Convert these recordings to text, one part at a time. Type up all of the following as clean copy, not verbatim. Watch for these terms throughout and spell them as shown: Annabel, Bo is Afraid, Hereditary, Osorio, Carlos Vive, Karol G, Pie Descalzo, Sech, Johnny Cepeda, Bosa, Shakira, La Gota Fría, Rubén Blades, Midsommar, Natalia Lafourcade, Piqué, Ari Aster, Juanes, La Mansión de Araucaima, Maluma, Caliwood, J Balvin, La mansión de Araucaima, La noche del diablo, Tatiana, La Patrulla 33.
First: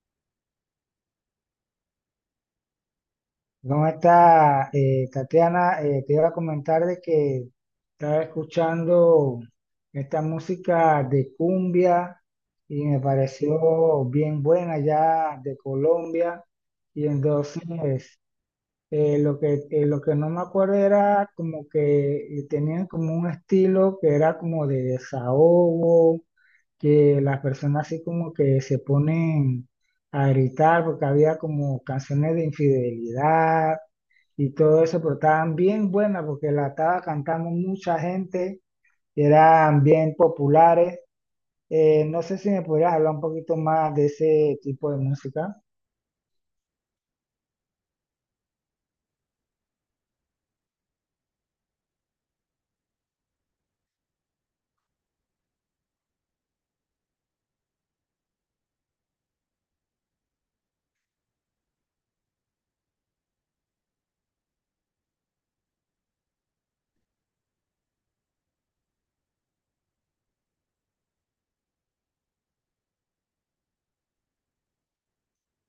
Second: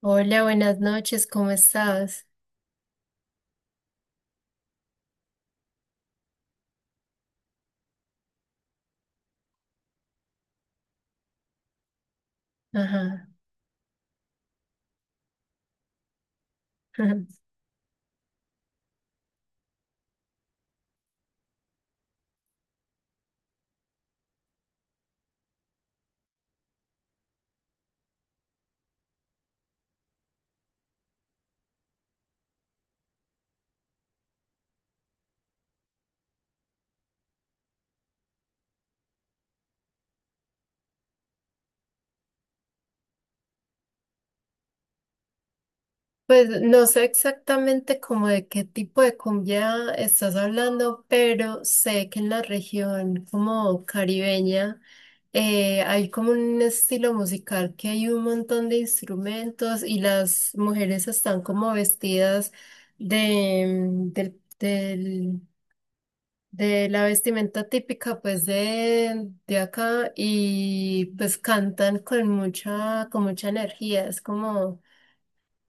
Hola, buenas noches, ¿cómo estás? ¿Cómo está, Tatiana? Te iba a comentar de que estaba escuchando esta música de cumbia y me Ajá. pareció bien buena ya de Colombia. Y entonces lo que no me acuerdo era como que tenían como un estilo que era como de desahogo, que las personas así como que se ponen a gritar porque había como canciones de infidelidad y todo eso, pero estaban bien buenas porque la estaba cantando mucha gente, eran bien populares. No sé si me podrías hablar un poquito más de ese tipo de música. Pues no sé exactamente como de qué tipo de cumbia estás hablando, pero sé que en la región como caribeña hay como un estilo musical que hay un montón de instrumentos y las mujeres están como vestidas de, de la vestimenta típica pues de acá y pues cantan con mucha energía, es como...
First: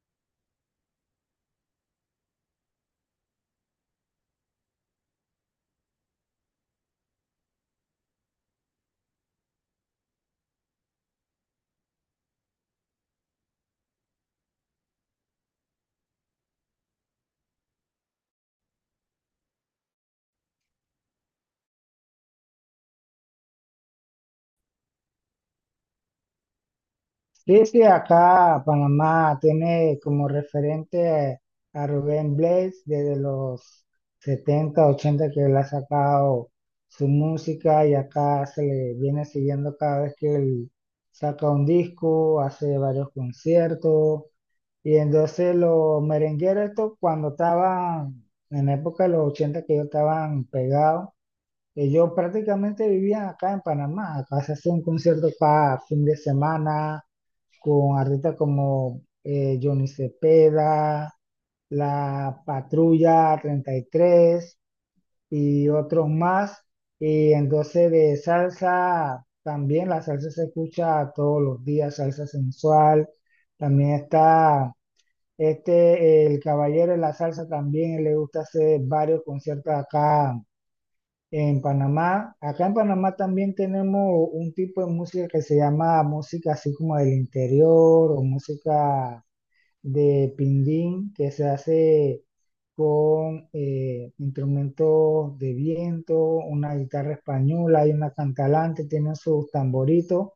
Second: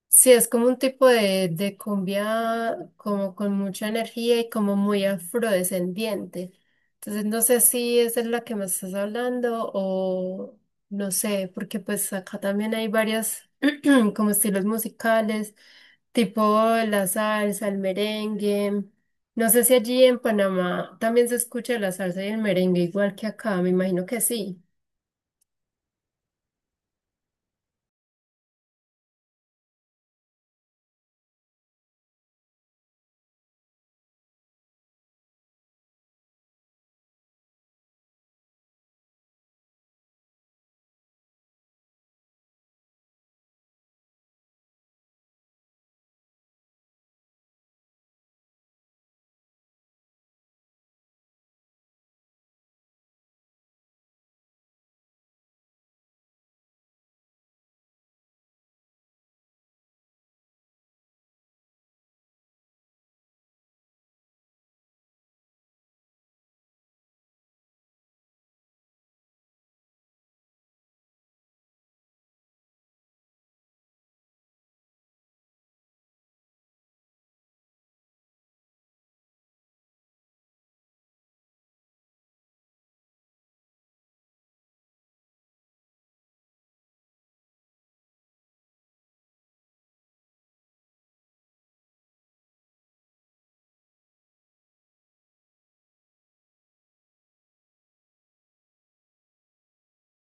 Sí, es como un tipo de cumbia como con mucha energía y como muy afrodescendiente. Entonces no sé si esa es la que me estás hablando o no sé, porque pues acá también hay varias como estilos musicales, tipo la salsa, el merengue. No sé si allí en Panamá también se escucha la salsa y el merengue igual que acá, me imagino que sí. Sí, sí, acá Panamá tiene como referente a Rubén Blades desde los 70, 80, que él ha sacado su música y acá se le viene siguiendo cada vez que él saca un disco, hace varios conciertos. Y entonces los merengueros estos, cuando estaban en la época de los 80, que ellos estaban pegados, ellos prácticamente vivían acá en Panamá, acá se hacía un concierto cada fin de semana con artistas como Johnny Cepeda, La Patrulla 33 y tres y otros más. Y entonces de salsa también, la salsa se escucha todos los días, salsa sensual. También está este, el caballero de la salsa también, él le gusta hacer varios conciertos acá en Panamá. Acá en Panamá también tenemos un tipo de música que se llama música así como del interior, o música de pindín, que se hace con instrumentos de viento, una guitarra española y una cantalante, tienen sus tamboritos.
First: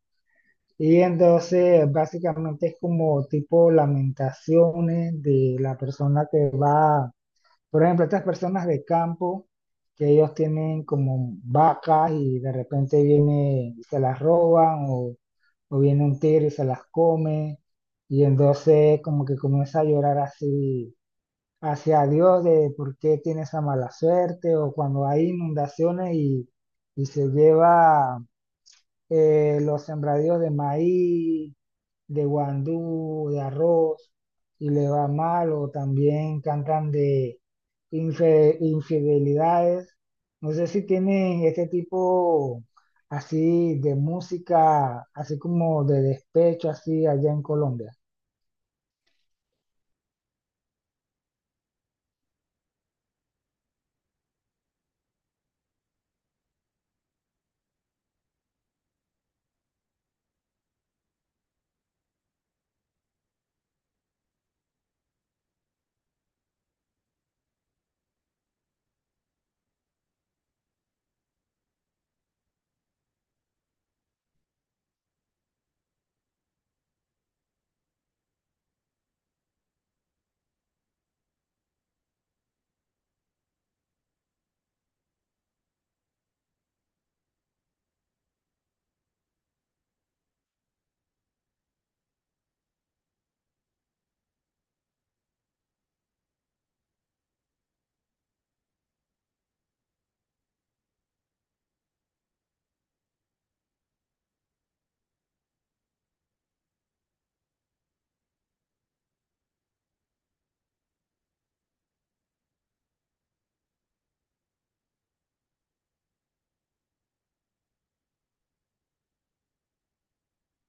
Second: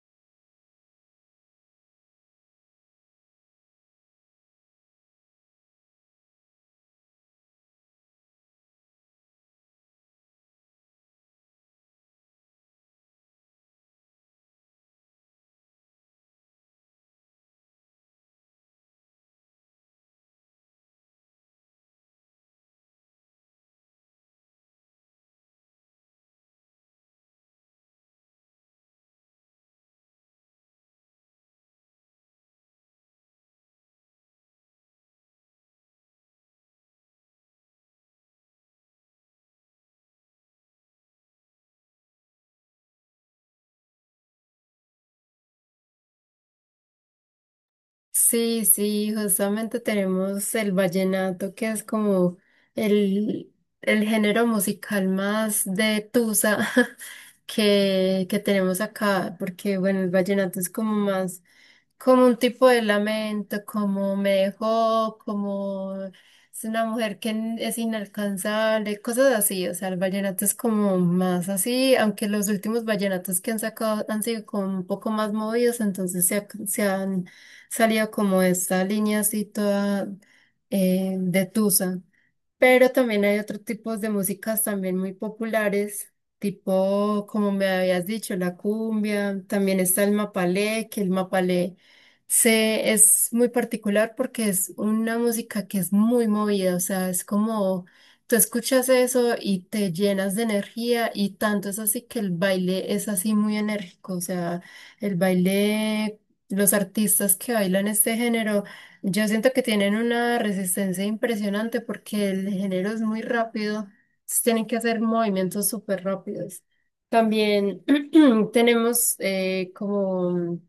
Y entonces básicamente es como tipo lamentaciones de la persona que va, por ejemplo, estas personas de campo que ellos tienen como vacas y de repente viene y se las roban, o viene un tigre y se las come, y entonces como que comienza a llorar así hacia Dios de por qué tiene esa mala suerte, o cuando hay inundaciones y se lleva los sembradíos de maíz, de guandú, de arroz, y le va mal. O también cantan de infidelidades. No sé si tienen este tipo así de música, así como de despecho, así allá en Colombia. Sí, sí, justamente tenemos el vallenato, que es como el, el género musical más de tusa que tenemos acá, porque bueno, el vallenato es como más, como un tipo de lamento, como me dejó, como es una mujer que es inalcanzable, cosas así, o sea, el vallenato es como más así, aunque los últimos vallenatos que han sacado han sido como un poco más movidos, entonces se, se han salía como esta línea así toda de tusa. Pero también hay otros tipos de músicas también muy populares, tipo, como me habías dicho, la cumbia, también está el mapalé, que el mapalé se, es muy particular porque es una música que es muy movida, o sea, es como tú escuchas eso y te llenas de energía y tanto es así que el baile es así muy enérgico, o sea, el baile, los artistas que bailan este género. Yo siento que tienen una resistencia impresionante porque el género es muy rápido, entonces tienen que hacer movimientos súper rápidos. También tenemos como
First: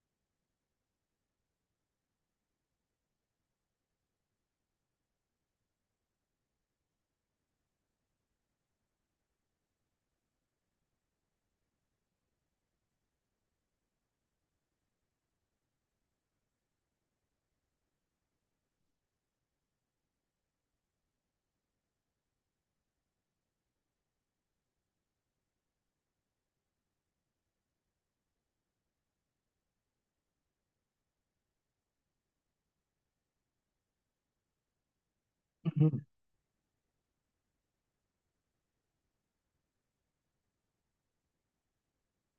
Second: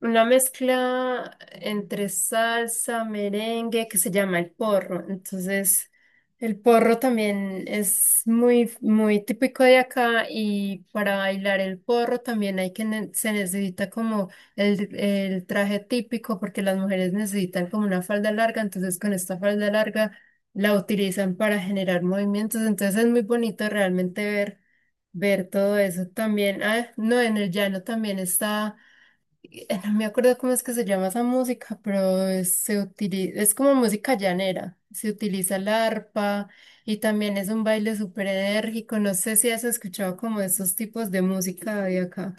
una mezcla entre salsa, merengue, que se llama el porro. Entonces, el porro también es muy, muy típico de acá y para bailar el porro también hay que, se necesita como el traje típico porque las mujeres necesitan como una falda larga, entonces con esta falda larga la utilizan para generar movimientos. Entonces es muy bonito realmente ver, ver todo eso también. Ah, no, en el llano también está no me acuerdo cómo es que se llama esa música, pero se utiliza, es como música llanera. Se utiliza el Ujú. arpa y también es un baile súper enérgico. No sé si has escuchado como esos tipos de música de acá.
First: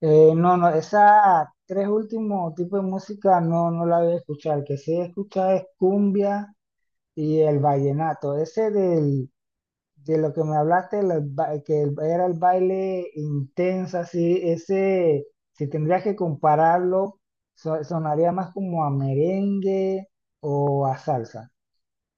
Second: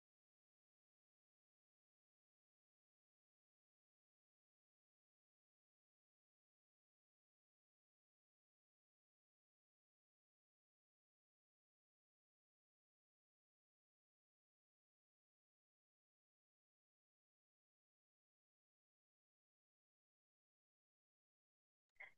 No, esa tres últimos tipos de música no, no la voy a escuchar. El que sí escucha es cumbia y el vallenato. Ese de lo que me hablaste, los ba- que el- era el baile intenso, así, ese, si tendrías que compararlo, sonaría más como a merengue o a salsa.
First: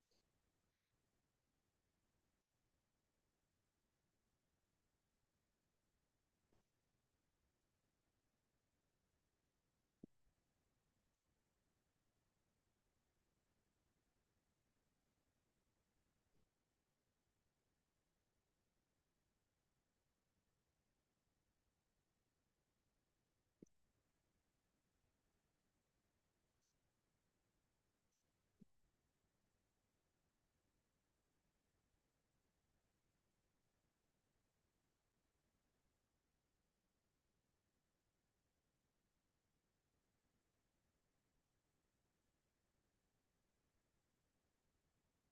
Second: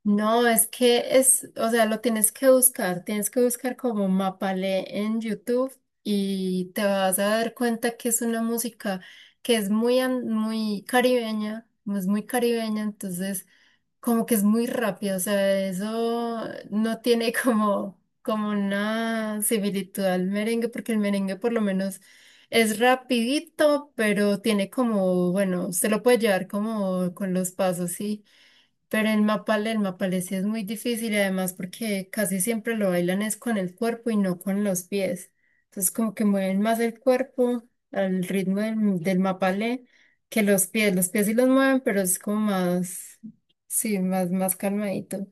No, es que es, o sea, lo tienes que buscar. Tienes que buscar como Mapalé en YouTube y te vas a dar cuenta que es una música que es muy, muy caribeña, es muy caribeña, entonces. Como que es muy rápido, o sea, eso no tiene como, como una similitud al merengue, porque el merengue por lo menos es rapidito, pero tiene como, bueno, se lo puede llevar como con los pasos, sí. Pero el mapalé sí es muy difícil y además porque casi siempre lo bailan es con el cuerpo y no con los pies. Entonces como que mueven más el cuerpo al ritmo del, del mapalé que los pies. Los pies sí los mueven, pero es como más, sí, más, más calmadito.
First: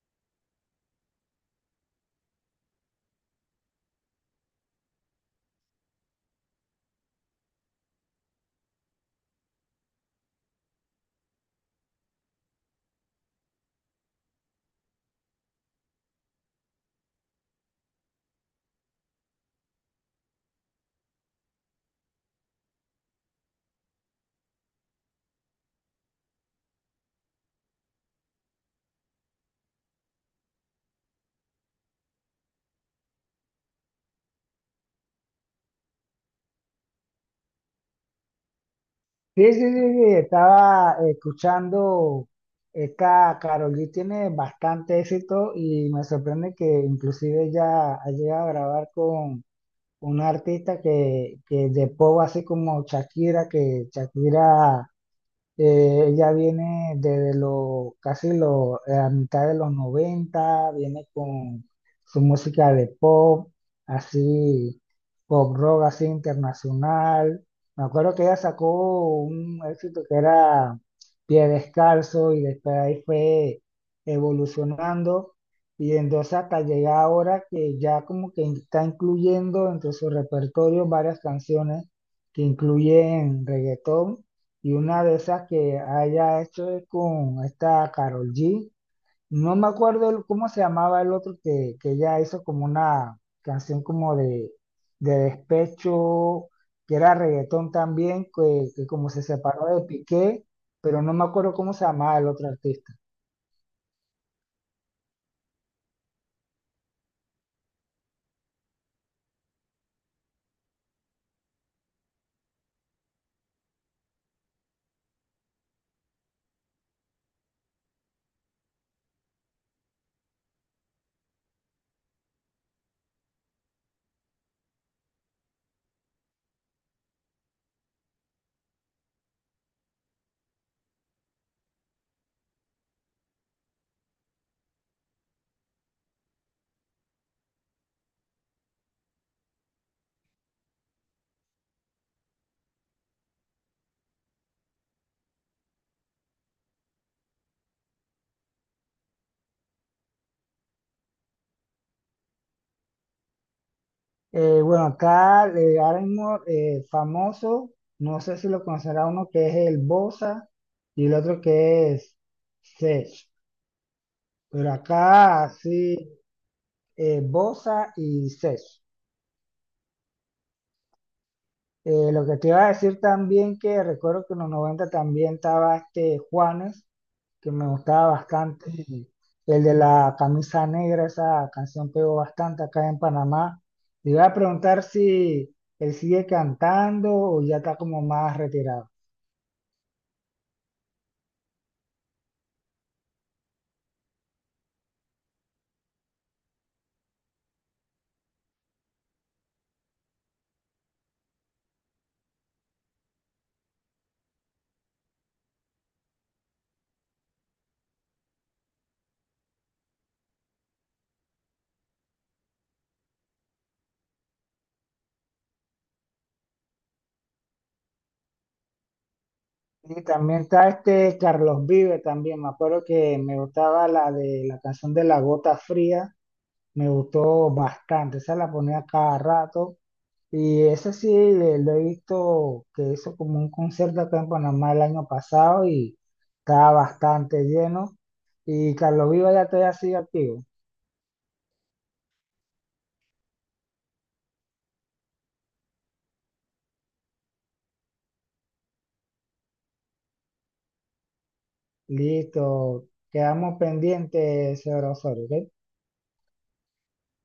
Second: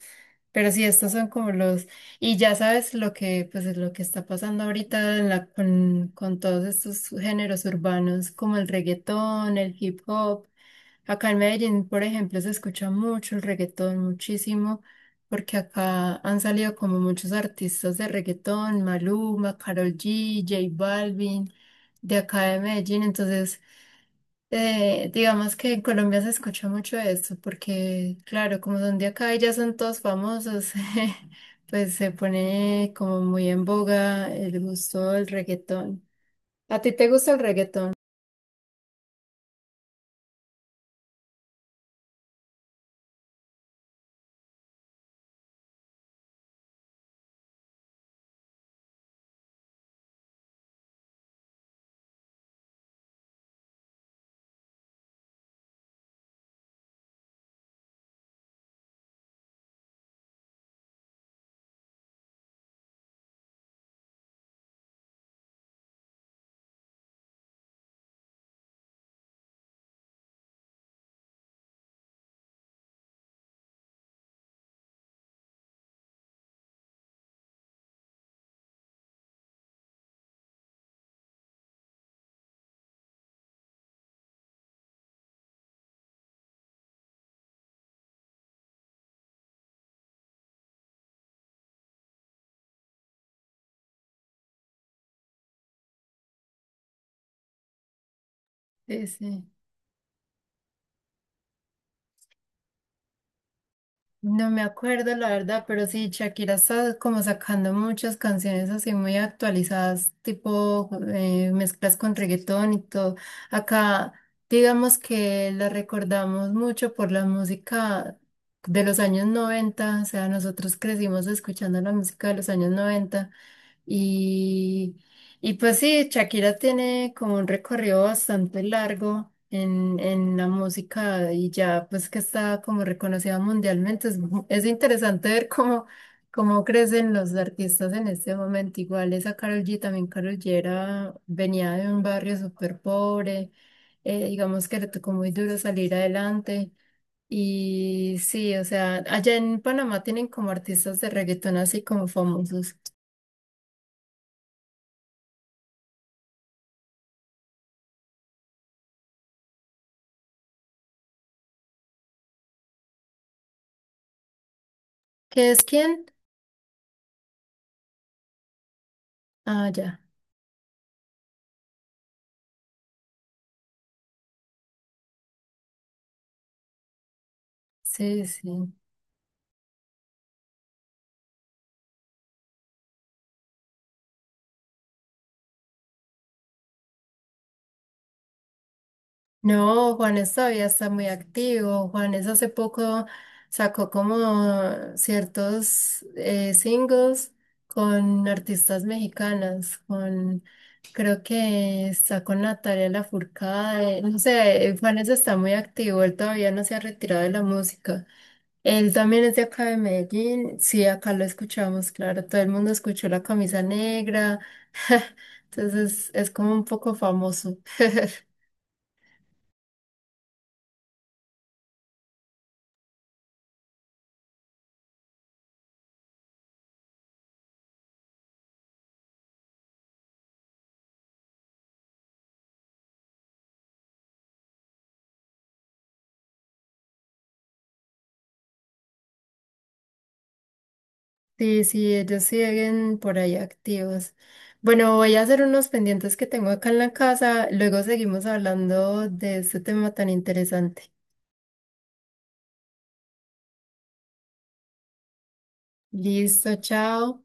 Pero sí, estos son como los, y ya sabes lo que, pues es lo que está pasando ahorita en con todos estos géneros urbanos como el reggaetón, el hip hop. Acá en Medellín, por ejemplo, se escucha mucho el reggaetón, muchísimo, porque acá han salido como muchos artistas de reggaetón, Maluma, Karol G, J Balvin, de acá de Medellín. Entonces, digamos que en Colombia se escucha mucho esto, porque claro, como son de acá y ya son todos famosos, pues se pone como muy en boga el gusto del reggaetón. ¿A ti te gusta el reggaetón? Sí, sí, sí, sí, estaba escuchando, esta Karol G tiene bastante éxito y me sorprende que inclusive ya ha llegado a grabar con un artista que de pop, así como Shakira. Que Shakira Ella viene desde los casi la mitad de los noventa, viene con su música de pop, así, pop rock así internacional. Me acuerdo que ella sacó un éxito que era Pie Descalzo y después ahí fue evolucionando, y entonces hasta llega ahora que ya como que está incluyendo entre su repertorio varias canciones que incluyen reggaetón, y una de esas que haya hecho es con esta Carol G. No me acuerdo cómo se llamaba el otro, que ella hizo como una canción como de despecho, que era reggaetón también, que Sí, como se sí. separó de Piqué, pero no me acuerdo cómo se llamaba el otro artista. No me acuerdo la verdad, pero sí, Shakira está como sacando muchas canciones así muy actualizadas, tipo mezclas con reggaetón y todo. Acá, digamos que la recordamos mucho por la música de los años noventa, o sea, nosotros crecimos escuchando la música de los años 90 y, y pues sí, Shakira tiene como un recorrido bastante largo en la música y ya pues que está como reconocida mundialmente. Es, es interesante ver cómo, cómo crecen los artistas en este momento. Igual esa Karol G, también Karol G venía de un barrio súper pobre, digamos que le tocó muy duro salir adelante. Y sí, o sea, allá en Panamá tienen como artistas de reggaetón así como famosos. Bueno, acá ahora mismo, famoso, no sé si lo conocerá, uno que es el Bosa y el otro que es Sech. Pero ¿Qué acá es sí quién? Bosa y Sech. Ah, ya. Lo que te iba a decir también, que recuerdo que en los 90 también estaba este Juanes, que me gustaba Sí, sí. bastante, y el de la camisa negra, esa canción pegó bastante acá en Panamá. Te iba a preguntar si él sigue cantando o ya está como más retirado. No, Juanes todavía está muy activo. Juanes hace poco sacó como ciertos singles con artistas mexicanas, con creo que está con Natalia Lafourcade. No sé, Juanes está muy activo, él todavía no se ha retirado de la música. Él también es de acá de Medellín. Sí, acá lo escuchamos, claro. Todo el mundo escuchó la camisa negra. Entonces es como un poco famoso. Y también está este Carlos Vive también, me acuerdo que me gustaba la de la canción de La Gota Fría, me gustó bastante, esa la ponía cada rato. Y eso sí, lo he visto que hizo como un concierto acá en Panamá el año pasado y estaba bastante lleno. Y Carlos Viva ya todavía sigue activo. Sí, sí, ellos siguen por ahí activos. Bueno, voy a hacer unos pendientes que tengo acá en la casa. Luego seguimos hablando de este tema tan interesante. Listo, quedamos pendientes, señor Osorio, ¿ok? Listo, chao.